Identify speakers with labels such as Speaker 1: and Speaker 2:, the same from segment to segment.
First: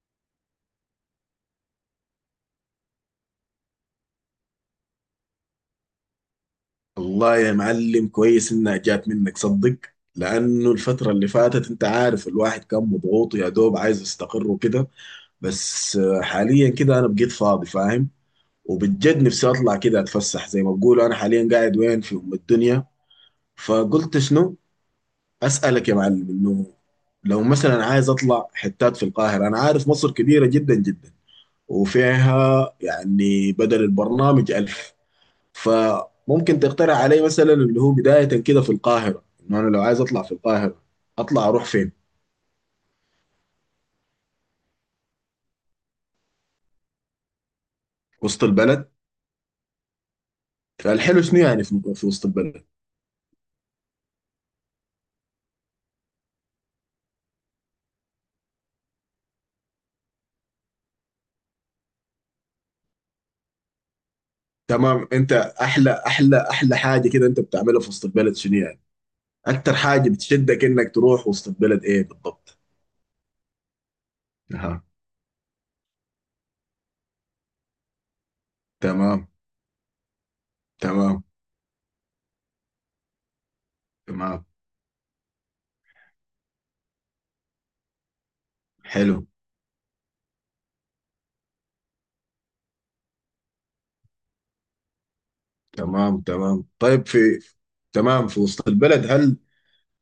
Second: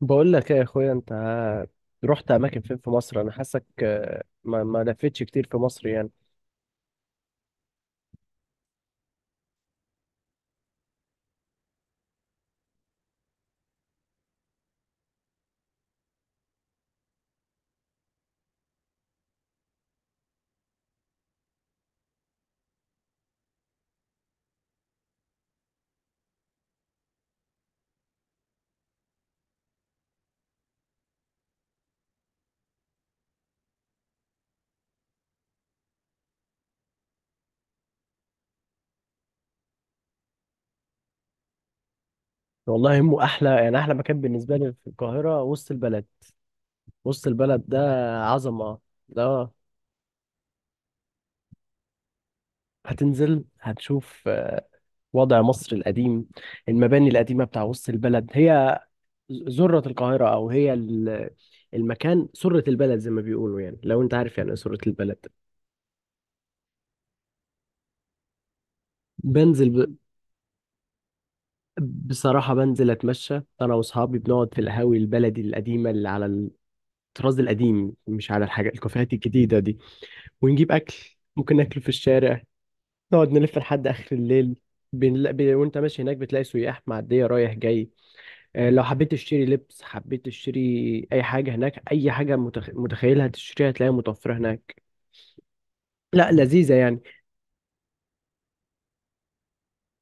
Speaker 1: بقول لك ايه يا اخويا، انت رحت اماكن فين في مصر؟ انا حاسك ما لفتش كتير في مصر يعني.
Speaker 2: والله يا معلم، كويس انها جات منك صدق. لانه الفترة اللي فاتت انت عارف الواحد كان مضغوط، يا دوب عايز يستقر وكده. بس حاليا كده انا بقيت فاضي، فاهم. وبجد نفسي اطلع كده اتفسح زي ما بقولوا. انا حاليا قاعد وين في ام الدنيا، فقلت شنو اسالك يا معلم انه لو مثلا عايز اطلع حتات في القاهرة. انا عارف مصر كبيرة جدا جدا وفيها يعني بدل البرنامج ألف، فممكن تقترح علي مثلا اللي هو بداية كده في القاهرة، انه انا لو عايز اطلع في القاهرة اطلع اروح فين؟
Speaker 1: والله مو احلى يعني، احلى مكان بالنسبه لي في القاهره وسط البلد. وسط البلد ده
Speaker 2: وسط
Speaker 1: عظمه.
Speaker 2: البلد.
Speaker 1: لا.
Speaker 2: فالحلو شنو يعني في وسط البلد؟
Speaker 1: هتنزل، هتشوف وضع مصر القديم، المباني القديمه بتاع وسط البلد. هي ذره القاهره، او المكان سره البلد زي ما بيقولوا، يعني لو انت عارف يعني ايه سره
Speaker 2: تمام.
Speaker 1: البلد.
Speaker 2: انت احلى احلى احلى حاجة كده انت بتعملها في وسط البلد شنو يعني؟ اكتر
Speaker 1: بنزل.
Speaker 2: حاجة بتشدك انك تروح وسط البلد ايه
Speaker 1: بصراحة
Speaker 2: بالضبط؟
Speaker 1: بنزل أتمشى أنا وأصحابي، بنقعد في
Speaker 2: اها.
Speaker 1: القهاوي البلدي القديمة اللي على الطراز القديم، مش على الحاجة الكافيهات
Speaker 2: تمام
Speaker 1: الجديدة دي. ونجيب أكل
Speaker 2: تمام
Speaker 1: ممكن ناكله في الشارع، نقعد نلف لحد آخر
Speaker 2: تمام.
Speaker 1: الليل. وأنت ماشي هناك بتلاقي سياح معدية رايح جاي. لو حبيت
Speaker 2: حلو.
Speaker 1: تشتري لبس، حبيت تشتري أي حاجة هناك، أي حاجة متخيلها تشتريها هتلاقيها متوفرة هناك.
Speaker 2: تمام
Speaker 1: لا،
Speaker 2: تمام،
Speaker 1: لذيذة يعني.
Speaker 2: طيب. في تمام. في وسط البلد، هل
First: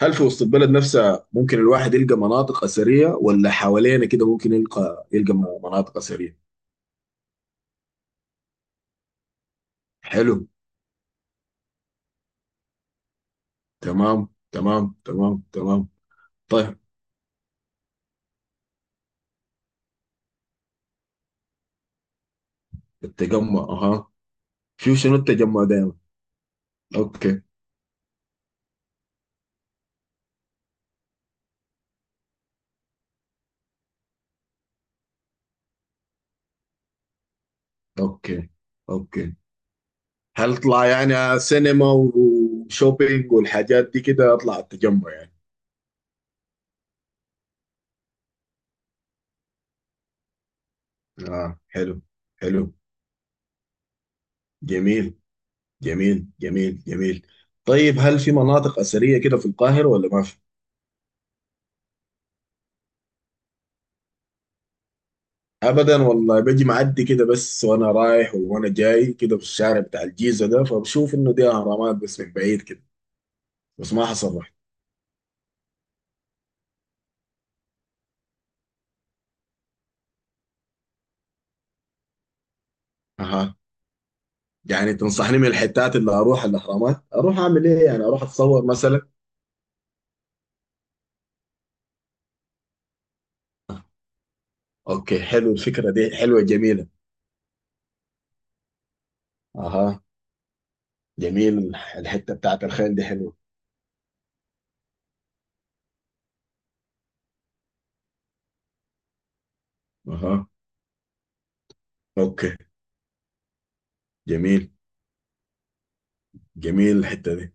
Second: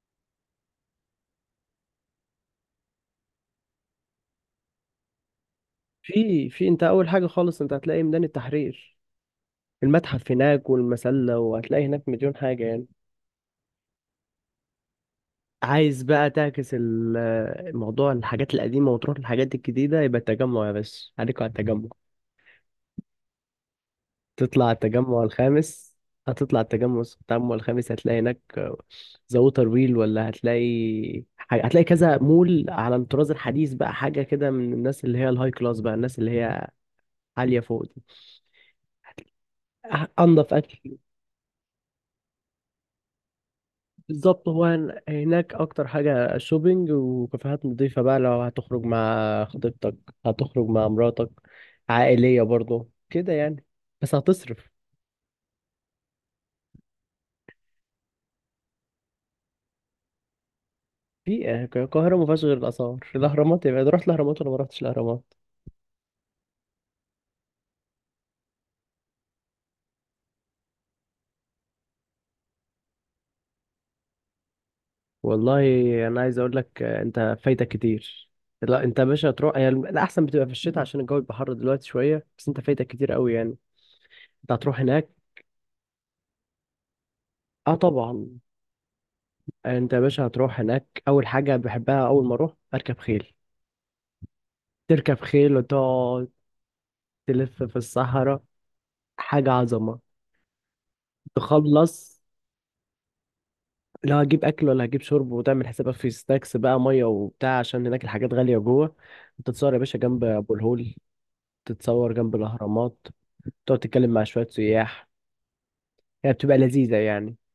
Speaker 2: هل في وسط البلد نفسها ممكن الواحد يلقى مناطق أثرية، ولا حوالينا كده ممكن يلقى مناطق أثرية؟
Speaker 1: في. أنت أول حاجة خالص أنت هتلاقي ميدان التحرير، المتحف
Speaker 2: حلو.
Speaker 1: هناك والمسلة، وهتلاقي هناك مليون حاجة يعني.
Speaker 2: تمام تمام تمام تمام.
Speaker 1: عايز بقى تعكس
Speaker 2: طيب.
Speaker 1: الموضوع، الحاجات القديمة وتروح للحاجات الجديدة، يبقى التجمع. يا باشا عليكوا على التجمع.
Speaker 2: التجمع، أها.
Speaker 1: تطلع
Speaker 2: شوف شنو
Speaker 1: التجمع
Speaker 2: التجمع
Speaker 1: الخامس.
Speaker 2: دايما.
Speaker 1: هتطلع التجمع
Speaker 2: أوكي
Speaker 1: التجمع الخامس هتلاقي هناك ذا ووتر ويل، ولا هتلاقي حاجة، هتلاقي كذا مول على الطراز الحديث، بقى حاجة كده من الناس اللي هي الهاي كلاس، بقى الناس اللي هي عالية فوق دي.
Speaker 2: أوكي أوكي.
Speaker 1: أنضف
Speaker 2: هل أطلع
Speaker 1: أكل.
Speaker 2: يعني سينما وشوبينج والحاجات دي كده
Speaker 1: بالظبط،
Speaker 2: أطلع
Speaker 1: هو
Speaker 2: التجمع يعني؟
Speaker 1: هناك اكتر حاجة شوبينج وكافيهات نظيفة، بقى لو هتخرج مع خطيبتك، هتخرج مع مراتك،
Speaker 2: آه حلو.
Speaker 1: عائلية
Speaker 2: حلو.
Speaker 1: برضو كده يعني. بس هتصرف.
Speaker 2: جميل جميل جميل جميل. طيب، هل في مناطق أثرية كده في القاهرة ولا ما في؟
Speaker 1: في القاهرة ما فيهاش غير الآثار الأهرامات. يبقى رحت الأهرامات ولا ما رحتش الأهرامات؟
Speaker 2: ابدا والله، باجي معدي كده بس، وانا رايح وانا جاي كده في الشارع بتاع الجيزه ده، فبشوف انه دي اهرامات بس من بعيد كده، بس ما حصل رحت.
Speaker 1: والله أنا عايز أقول لك، أنت فايتك كتير. لا، أنت يا باشا هتروح. هي الأحسن بتبقى في الشتاء عشان الجو بيبقى حر دلوقتي شوية، بس أنت فايتك كتير قوي
Speaker 2: اها.
Speaker 1: يعني. أنت هتروح
Speaker 2: يعني
Speaker 1: هناك.
Speaker 2: تنصحني من الحتات اللي اروح الاهرامات اروح اعمل
Speaker 1: أه
Speaker 2: ايه؟ يعني اروح
Speaker 1: طبعا.
Speaker 2: اتصور مثلا؟
Speaker 1: أنت يا باشا هتروح هناك، أول حاجة بحبها أول ما أروح أركب خيل. تركب
Speaker 2: اوكي حلو،
Speaker 1: خيل
Speaker 2: الفكره دي
Speaker 1: وتقعد
Speaker 2: حلوه جميله.
Speaker 1: تلف في الصحراء، حاجة
Speaker 2: اها.
Speaker 1: عظمة.
Speaker 2: جميل،
Speaker 1: تخلص،
Speaker 2: الحته بتاعت الخيل دي حلوه.
Speaker 1: لا هجيب أكل ولا هجيب شرب. وتعمل حسابك في سناكس بقى، مية وبتاع، عشان هناك الحاجات غالية جوه. تتصور يا باشا جنب
Speaker 2: اها.
Speaker 1: أبو الهول، تتصور جنب
Speaker 2: اوكي.
Speaker 1: الأهرامات، تقعد تتكلم مع شوية
Speaker 2: جميل.
Speaker 1: سياح. هي بتبقى لذيذة
Speaker 2: جميل الحته
Speaker 1: يعني.
Speaker 2: دي.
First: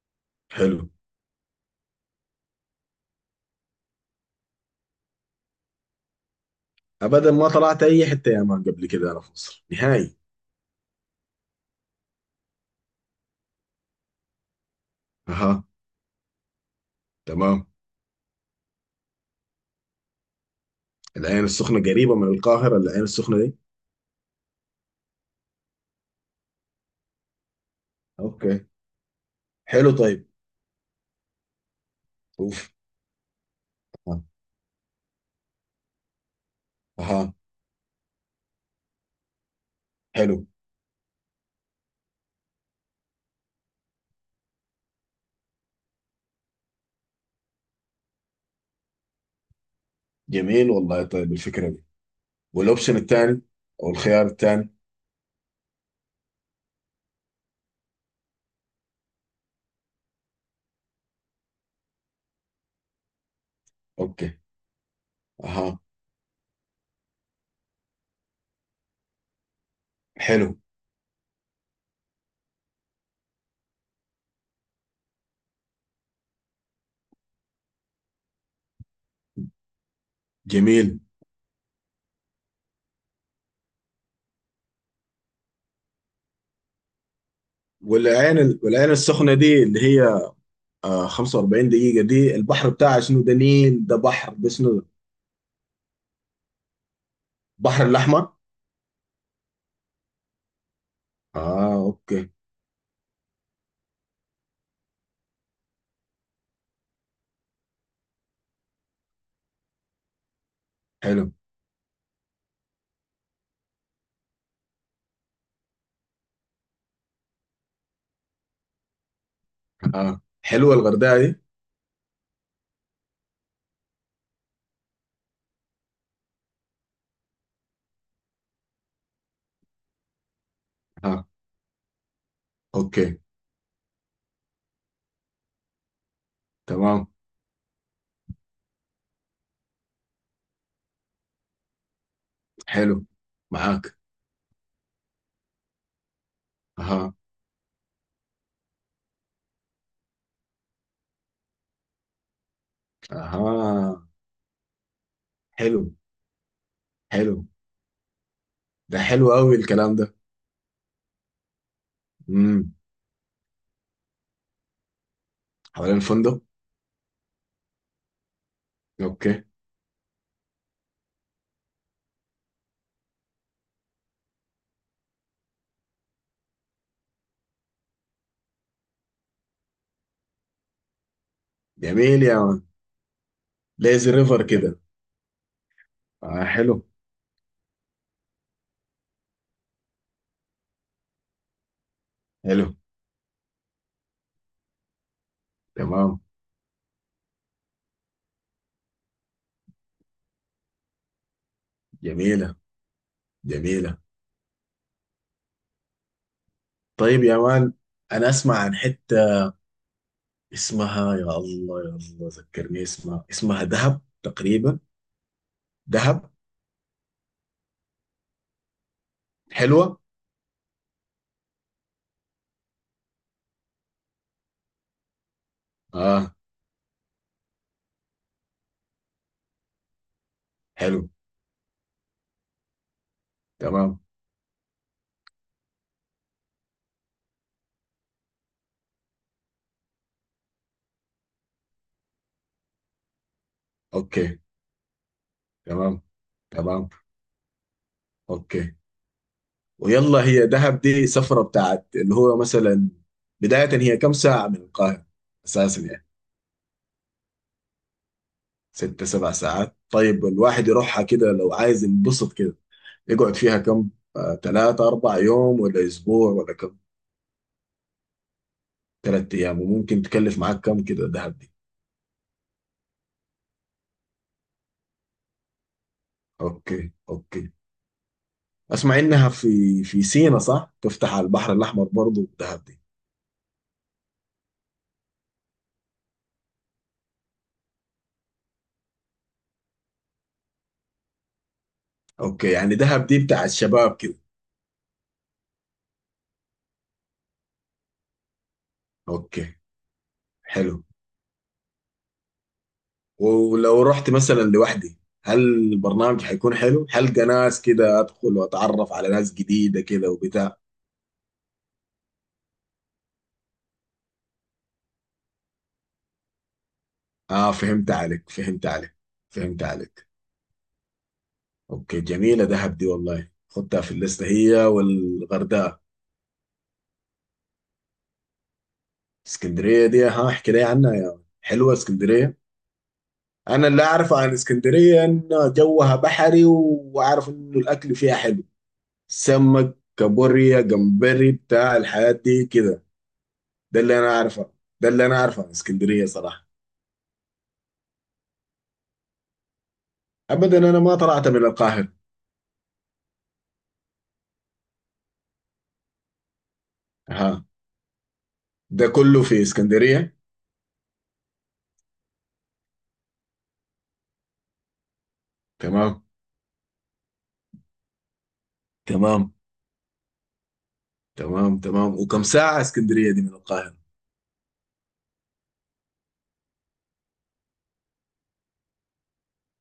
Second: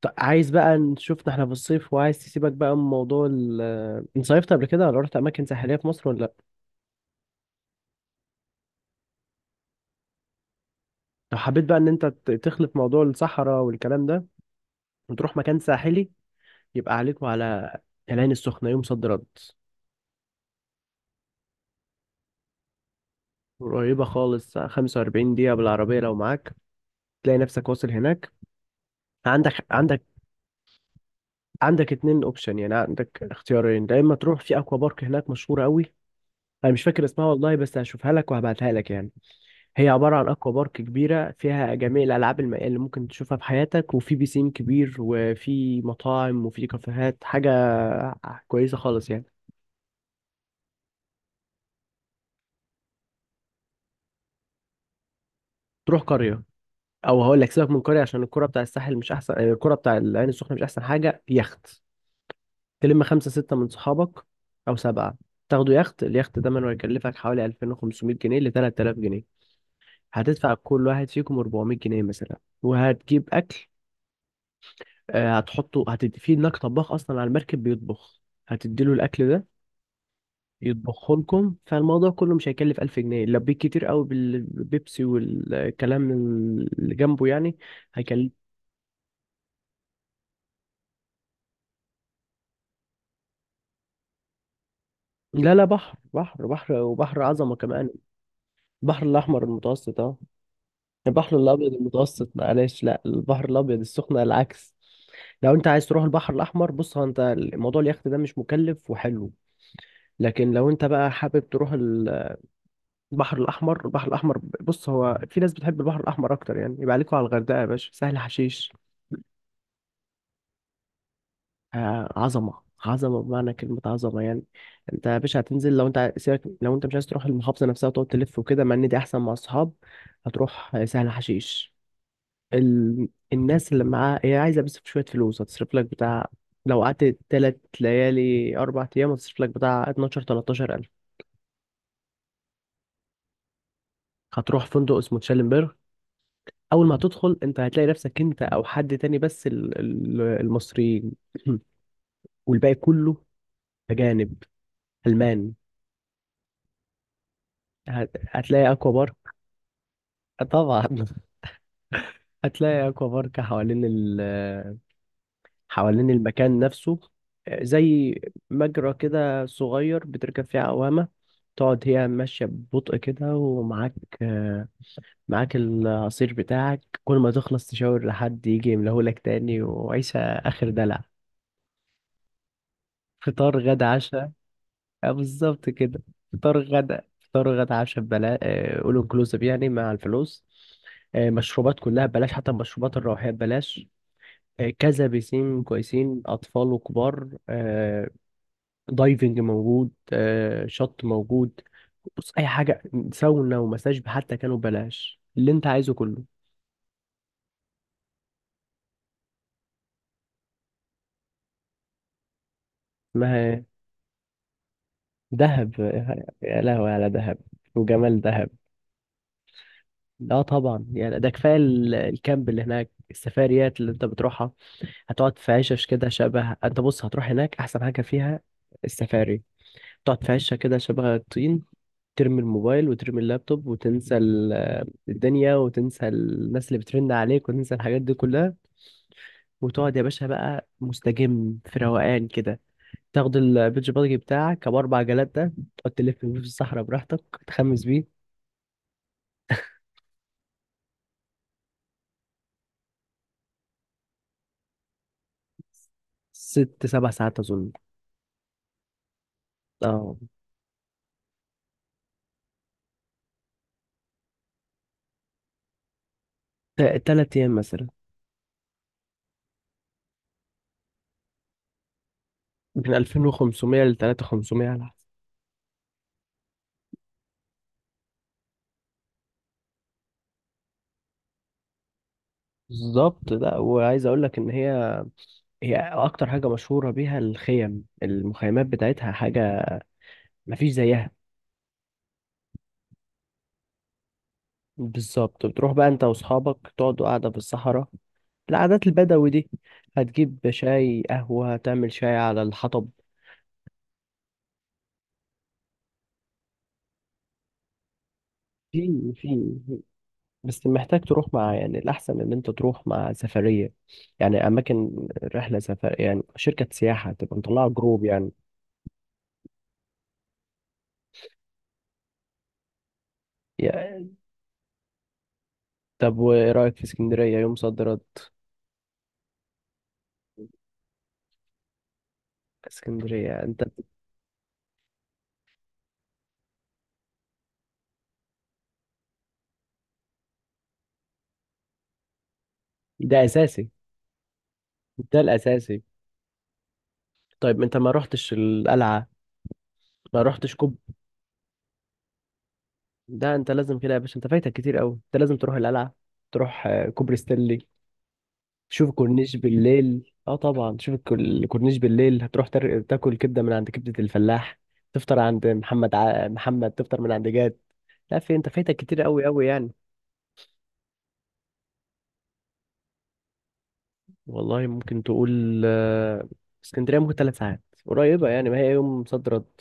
Speaker 1: طب عايز بقى
Speaker 2: حلو.
Speaker 1: نشوفنا احنا في الصيف، وعايز تسيبك بقى من موضوع انت صيفت قبل كده، ولا رحت أماكن ساحلية في مصر ولا لأ؟
Speaker 2: ابدا، ما طلعت اي حته يا مان قبل كده انا في مصر نهائي.
Speaker 1: لو حبيت بقى إن أنت تخلط موضوع الصحراء والكلام ده، وتروح مكان
Speaker 2: اها.
Speaker 1: ساحلي، يبقى عليكم
Speaker 2: تمام.
Speaker 1: على العين السخنة يوم صد رد.
Speaker 2: العين السخنة قريبة من القاهرة العين السخنة دي؟
Speaker 1: قريبة خالص. 45 دقيقة بالعربية لو معاك، تلاقي نفسك واصل هناك.
Speaker 2: اوكي.
Speaker 1: عندك
Speaker 2: حلو،
Speaker 1: عندك
Speaker 2: طيب.
Speaker 1: عندك اتنين اوبشن،
Speaker 2: اوف.
Speaker 1: يعني عندك اختيارين. يا اما
Speaker 2: اها.
Speaker 1: تروح في اكوا بارك، هناك مشهورة قوي. انا مش فاكر اسمها
Speaker 2: أها.
Speaker 1: والله، بس هشوفها لك وهبعتها لك يعني. هي عبارة عن
Speaker 2: حلو.
Speaker 1: اكوا بارك كبيرة فيها جميع الالعاب المائية اللي ممكن تشوفها في حياتك، وفي بيسين كبير، وفي مطاعم، وفي كافيهات، حاجة كويسة خالص يعني.
Speaker 2: جميل والله طيب الفكرة دي. والاوبشن الثاني، او الخيار الثاني.
Speaker 1: تروح قرية، او هقول لك سيبك من قرية عشان الكرة بتاع الساحل مش احسن يعني، الكرة بتاع العين السخنة مش احسن حاجة. يخت، تلم خمسة ستة من صحابك
Speaker 2: اوكي.
Speaker 1: او سبعة. تاخدوا
Speaker 2: اها.
Speaker 1: يخت، اليخت ده من هيكلفك حوالي 2500 جنيه ل 3000 جنيه. هتدفع
Speaker 2: حلو.
Speaker 1: كل واحد فيكم 400 جنيه مثلا، وهتجيب اكل. هتحطه، هتدي في هناك طباخ اصلا على المركب بيطبخ، هتديله الاكل ده
Speaker 2: جميل.
Speaker 1: يطبخه لكم. فالموضوع كله مش هيكلف 1000 جنيه لو بيك كتير قوي بالبيبسي والكلام اللي جنبه يعني. هيكلف.
Speaker 2: والعين السخنة دي اللي هي 45 دقيقة، دي البحر بتاعها شنو؟ ده نيل ده بحر ده شنو ده؟
Speaker 1: لا لا، بحر بحر بحر، وبحر عظمة
Speaker 2: البحر
Speaker 1: كمان.
Speaker 2: الأحمر.
Speaker 1: البحر الأحمر المتوسط، اه البحر الأبيض
Speaker 2: اه اوكي.
Speaker 1: المتوسط، معلش، لا البحر الأبيض السخنة العكس. لو أنت عايز تروح البحر الأحمر، بص هو أنت الموضوع اليخت ده مش مكلف وحلو. لكن لو أنت بقى
Speaker 2: حلو.
Speaker 1: حابب تروح البحر الأحمر. البحر الأحمر، بص هو في ناس بتحب البحر الأحمر أكتر يعني، يبقى عليكوا على الغردقة يا باشا سهل حشيش.
Speaker 2: اه حلوة الغردقة دي.
Speaker 1: عظمه عظمه بمعنى كلمه، عظمه يعني. انت يا باشا هتنزل، لو انت سيبك، لو انت مش عايز تروح المحافظه نفسها وتقعد تلف وكده، مع ان دي احسن مع الصحاب. هتروح سهل
Speaker 2: اه.
Speaker 1: حشيش. ال...
Speaker 2: اوكي.
Speaker 1: الناس اللي معاها هي عايزه بس شويه فلوس هتصرف لك بتاع. لو
Speaker 2: تمام.
Speaker 1: قعدت 3 ليالي 4 ايام هتصرف لك بتاع 12 13 الف.
Speaker 2: حلو. معاك.
Speaker 1: هتروح فندق اسمه تشالنبرغ. اول ما
Speaker 2: اها.
Speaker 1: هتدخل انت هتلاقي نفسك انت او حد تاني بس المصريين. والباقي كله
Speaker 2: اها.
Speaker 1: اجانب، المان.
Speaker 2: حلو حلو.
Speaker 1: هتلاقي اكوا
Speaker 2: ده
Speaker 1: بارك.
Speaker 2: حلو قوي الكلام ده.
Speaker 1: طبعا
Speaker 2: امم.
Speaker 1: هتلاقي اكوا بارك حوالين
Speaker 2: حوالين
Speaker 1: حوالين
Speaker 2: الفندق.
Speaker 1: المكان نفسه. زي مجرى
Speaker 2: اوكي.
Speaker 1: كده صغير بتركب فيه عوامة، تقعد هي ماشية ببطء كده، ومعاك العصير بتاعك. كل ما تخلص تشاور لحد يجي يملهولك تاني، وعيشة آخر دلع.
Speaker 2: جميل يا مان.
Speaker 1: فطار غدا
Speaker 2: ليزي
Speaker 1: عشاء.
Speaker 2: ريفر كده.
Speaker 1: بالظبط كده.
Speaker 2: آه
Speaker 1: فطار
Speaker 2: حلو.
Speaker 1: غدا فطار غدا عشاء ببلاش، اول انكلوسيف يعني مع الفلوس. مشروبات كلها ببلاش، حتى
Speaker 2: حلو.
Speaker 1: المشروبات الروحية ببلاش. كذا بيسين
Speaker 2: تمام.
Speaker 1: كويسين، أطفال وكبار. دايفنج موجود، شط موجود. بص أي
Speaker 2: جميلة.
Speaker 1: حاجة، ساونا
Speaker 2: جميلة.
Speaker 1: ومساج حتى كانوا ببلاش، اللي أنت عايزه كله.
Speaker 2: طيب يا مان، انا اسمع عن حتة اسمها، يا الله يا الله ذكرني اسمها،
Speaker 1: ما
Speaker 2: اسمها دهب تقريبا.
Speaker 1: دهب.
Speaker 2: دهب.
Speaker 1: يا لهوي على دهب وجمال دهب.
Speaker 2: حلوة.
Speaker 1: اه طبعا يعني. ده كفايه الكامب اللي هناك. السفاريات اللي انت بتروحها، هتقعد في عشش كده
Speaker 2: اه.
Speaker 1: شبه. انت بص هتروح هناك احسن حاجه فيها السفاري. تقعد في عشه كده
Speaker 2: حلو.
Speaker 1: شبه الطين. ترمي الموبايل وترمي اللابتوب
Speaker 2: تمام.
Speaker 1: وتنسى الدنيا، وتنسى الناس اللي بترن عليك، وتنسى الحاجات دي كلها، وتقعد يا باشا بقى مستجم في روقان كده. تاخد البيتش باجي
Speaker 2: اوكي
Speaker 1: بتاعك ابو 4 جلات ده، تقعد
Speaker 2: تمام
Speaker 1: تلف بيه في الصحراء
Speaker 2: تمام
Speaker 1: براحتك، تخمس بيه.
Speaker 2: اوكي. ويلا، هي دهب دي سفرة بتاعت اللي هو مثلا بداية، هي كم ساعة من القاهرة اساسا يعني؟
Speaker 1: 6 7 ساعات اظن.
Speaker 2: ست سبع ساعات،
Speaker 1: اه
Speaker 2: طيب الواحد يروحها كده لو عايز ينبسط كده يقعد فيها كم؟ تلاتة أربع يوم، ولا أسبوع ولا كم؟
Speaker 1: 3 ايام مثلا.
Speaker 2: تلات أيام. وممكن تكلف معاك كم كده دهب دي؟
Speaker 1: من 2500 ل 3500 على حسب.
Speaker 2: أوكي أوكي. أسمع إنها في في سينا صح؟ تفتح على البحر الأحمر برضه دهب دي؟
Speaker 1: بالظبط. لا وعايز اقول لك ان هي اكتر حاجه مشهوره بيها الخيم المخيمات بتاعتها، حاجه مفيش زيها.
Speaker 2: أوكي، يعني دهب دي بتاع الشباب كده.
Speaker 1: بالظبط. بتروح بقى انت واصحابك تقعدوا قاعدة في الصحراء، العادات البدوي دي.
Speaker 2: أوكي.
Speaker 1: هتجيب
Speaker 2: حلو.
Speaker 1: شاي قهوة، هتعمل شاي على الحطب.
Speaker 2: ولو رحت مثلا لوحدي، هل البرنامج حيكون حلو؟ حلقة ناس كده أدخل وأتعرف على
Speaker 1: في
Speaker 2: ناس
Speaker 1: في
Speaker 2: جديدة كده وبتاع؟
Speaker 1: بس محتاج تروح مع يعني، الأحسن إن أنت تروح مع سفرية، يعني أماكن رحلة سفر، يعني شركة سياحة تبقى
Speaker 2: اه
Speaker 1: مطلعة
Speaker 2: فهمت
Speaker 1: جروب
Speaker 2: عليك.
Speaker 1: يعني.
Speaker 2: فهمت عليك. فهمت عليك. اوكي، جميلة دهب دي والله، خدتها في
Speaker 1: يا-
Speaker 2: الليستة هي والغردقة.
Speaker 1: طب وإيه رأيك في اسكندرية يوم صد رد؟
Speaker 2: اسكندرية دي، ها احكي لي عنها يا ولد. حلوة اسكندرية.
Speaker 1: اسكندرية أنت.
Speaker 2: انا اللي اعرفه عن اسكندرية ان جوها بحري، واعرف انه الاكل فيها حلو، سمك كابوريا جمبري بتاع الحياة دي كده.
Speaker 1: ده أساسي.
Speaker 2: ده اللي انا اعرفه. ده اللي انا
Speaker 1: ده
Speaker 2: اعرفه عن
Speaker 1: الأساسي.
Speaker 2: اسكندرية صراحة.
Speaker 1: طيب أنت ما رحتش القلعة؟ ما رحتش.
Speaker 2: ابدا، انا ما طلعت من القاهرة.
Speaker 1: ده انت لازم كده يا باشا، انت فايتك كتير قوي، انت لازم تروح القلعه. تروح كوبري
Speaker 2: ها.
Speaker 1: ستانلي،
Speaker 2: ده
Speaker 1: تشوف
Speaker 2: كله
Speaker 1: الكورنيش
Speaker 2: في
Speaker 1: بالليل.
Speaker 2: اسكندرية؟
Speaker 1: اه طبعا. تشوف الكورنيش بالليل. هتروح تاكل كبده من عند كبده الفلاح. تفطر عند
Speaker 2: تمام.
Speaker 1: محمد، تفطر من عند جاد. لا في انت فايتك كتير قوي
Speaker 2: تمام
Speaker 1: قوي يعني.
Speaker 2: تمام تمام. وكم ساعة اسكندرية دي من القاهرة؟
Speaker 1: والله ممكن تقول اسكندريه ممكن 3 ساعات، قريبه يعني ما هي يوم صد رد.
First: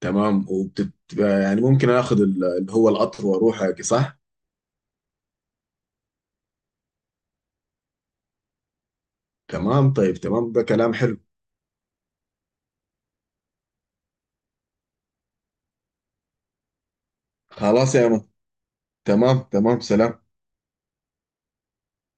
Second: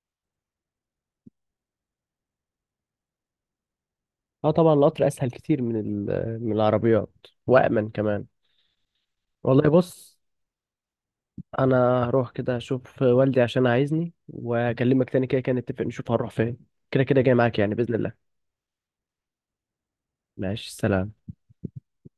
Speaker 2: تمام. وبتبقى يعني ممكن اخذ اللي هو القطر واروح هيك، صح؟
Speaker 1: اه طبعا، القطر اسهل كتير من من العربيات، وامن كمان. والله
Speaker 2: تمام، طيب.
Speaker 1: بص.
Speaker 2: تمام، ده كلام حلو.
Speaker 1: انا هروح كده اشوف والدي عشان عايزني، واكلمك تاني. كده كده نتفق نشوف هنروح فين. كده كده جاي معاك يعني باذن
Speaker 2: خلاص يا مان.
Speaker 1: الله.
Speaker 2: تمام تمام، سلام.
Speaker 1: ماشي سلام.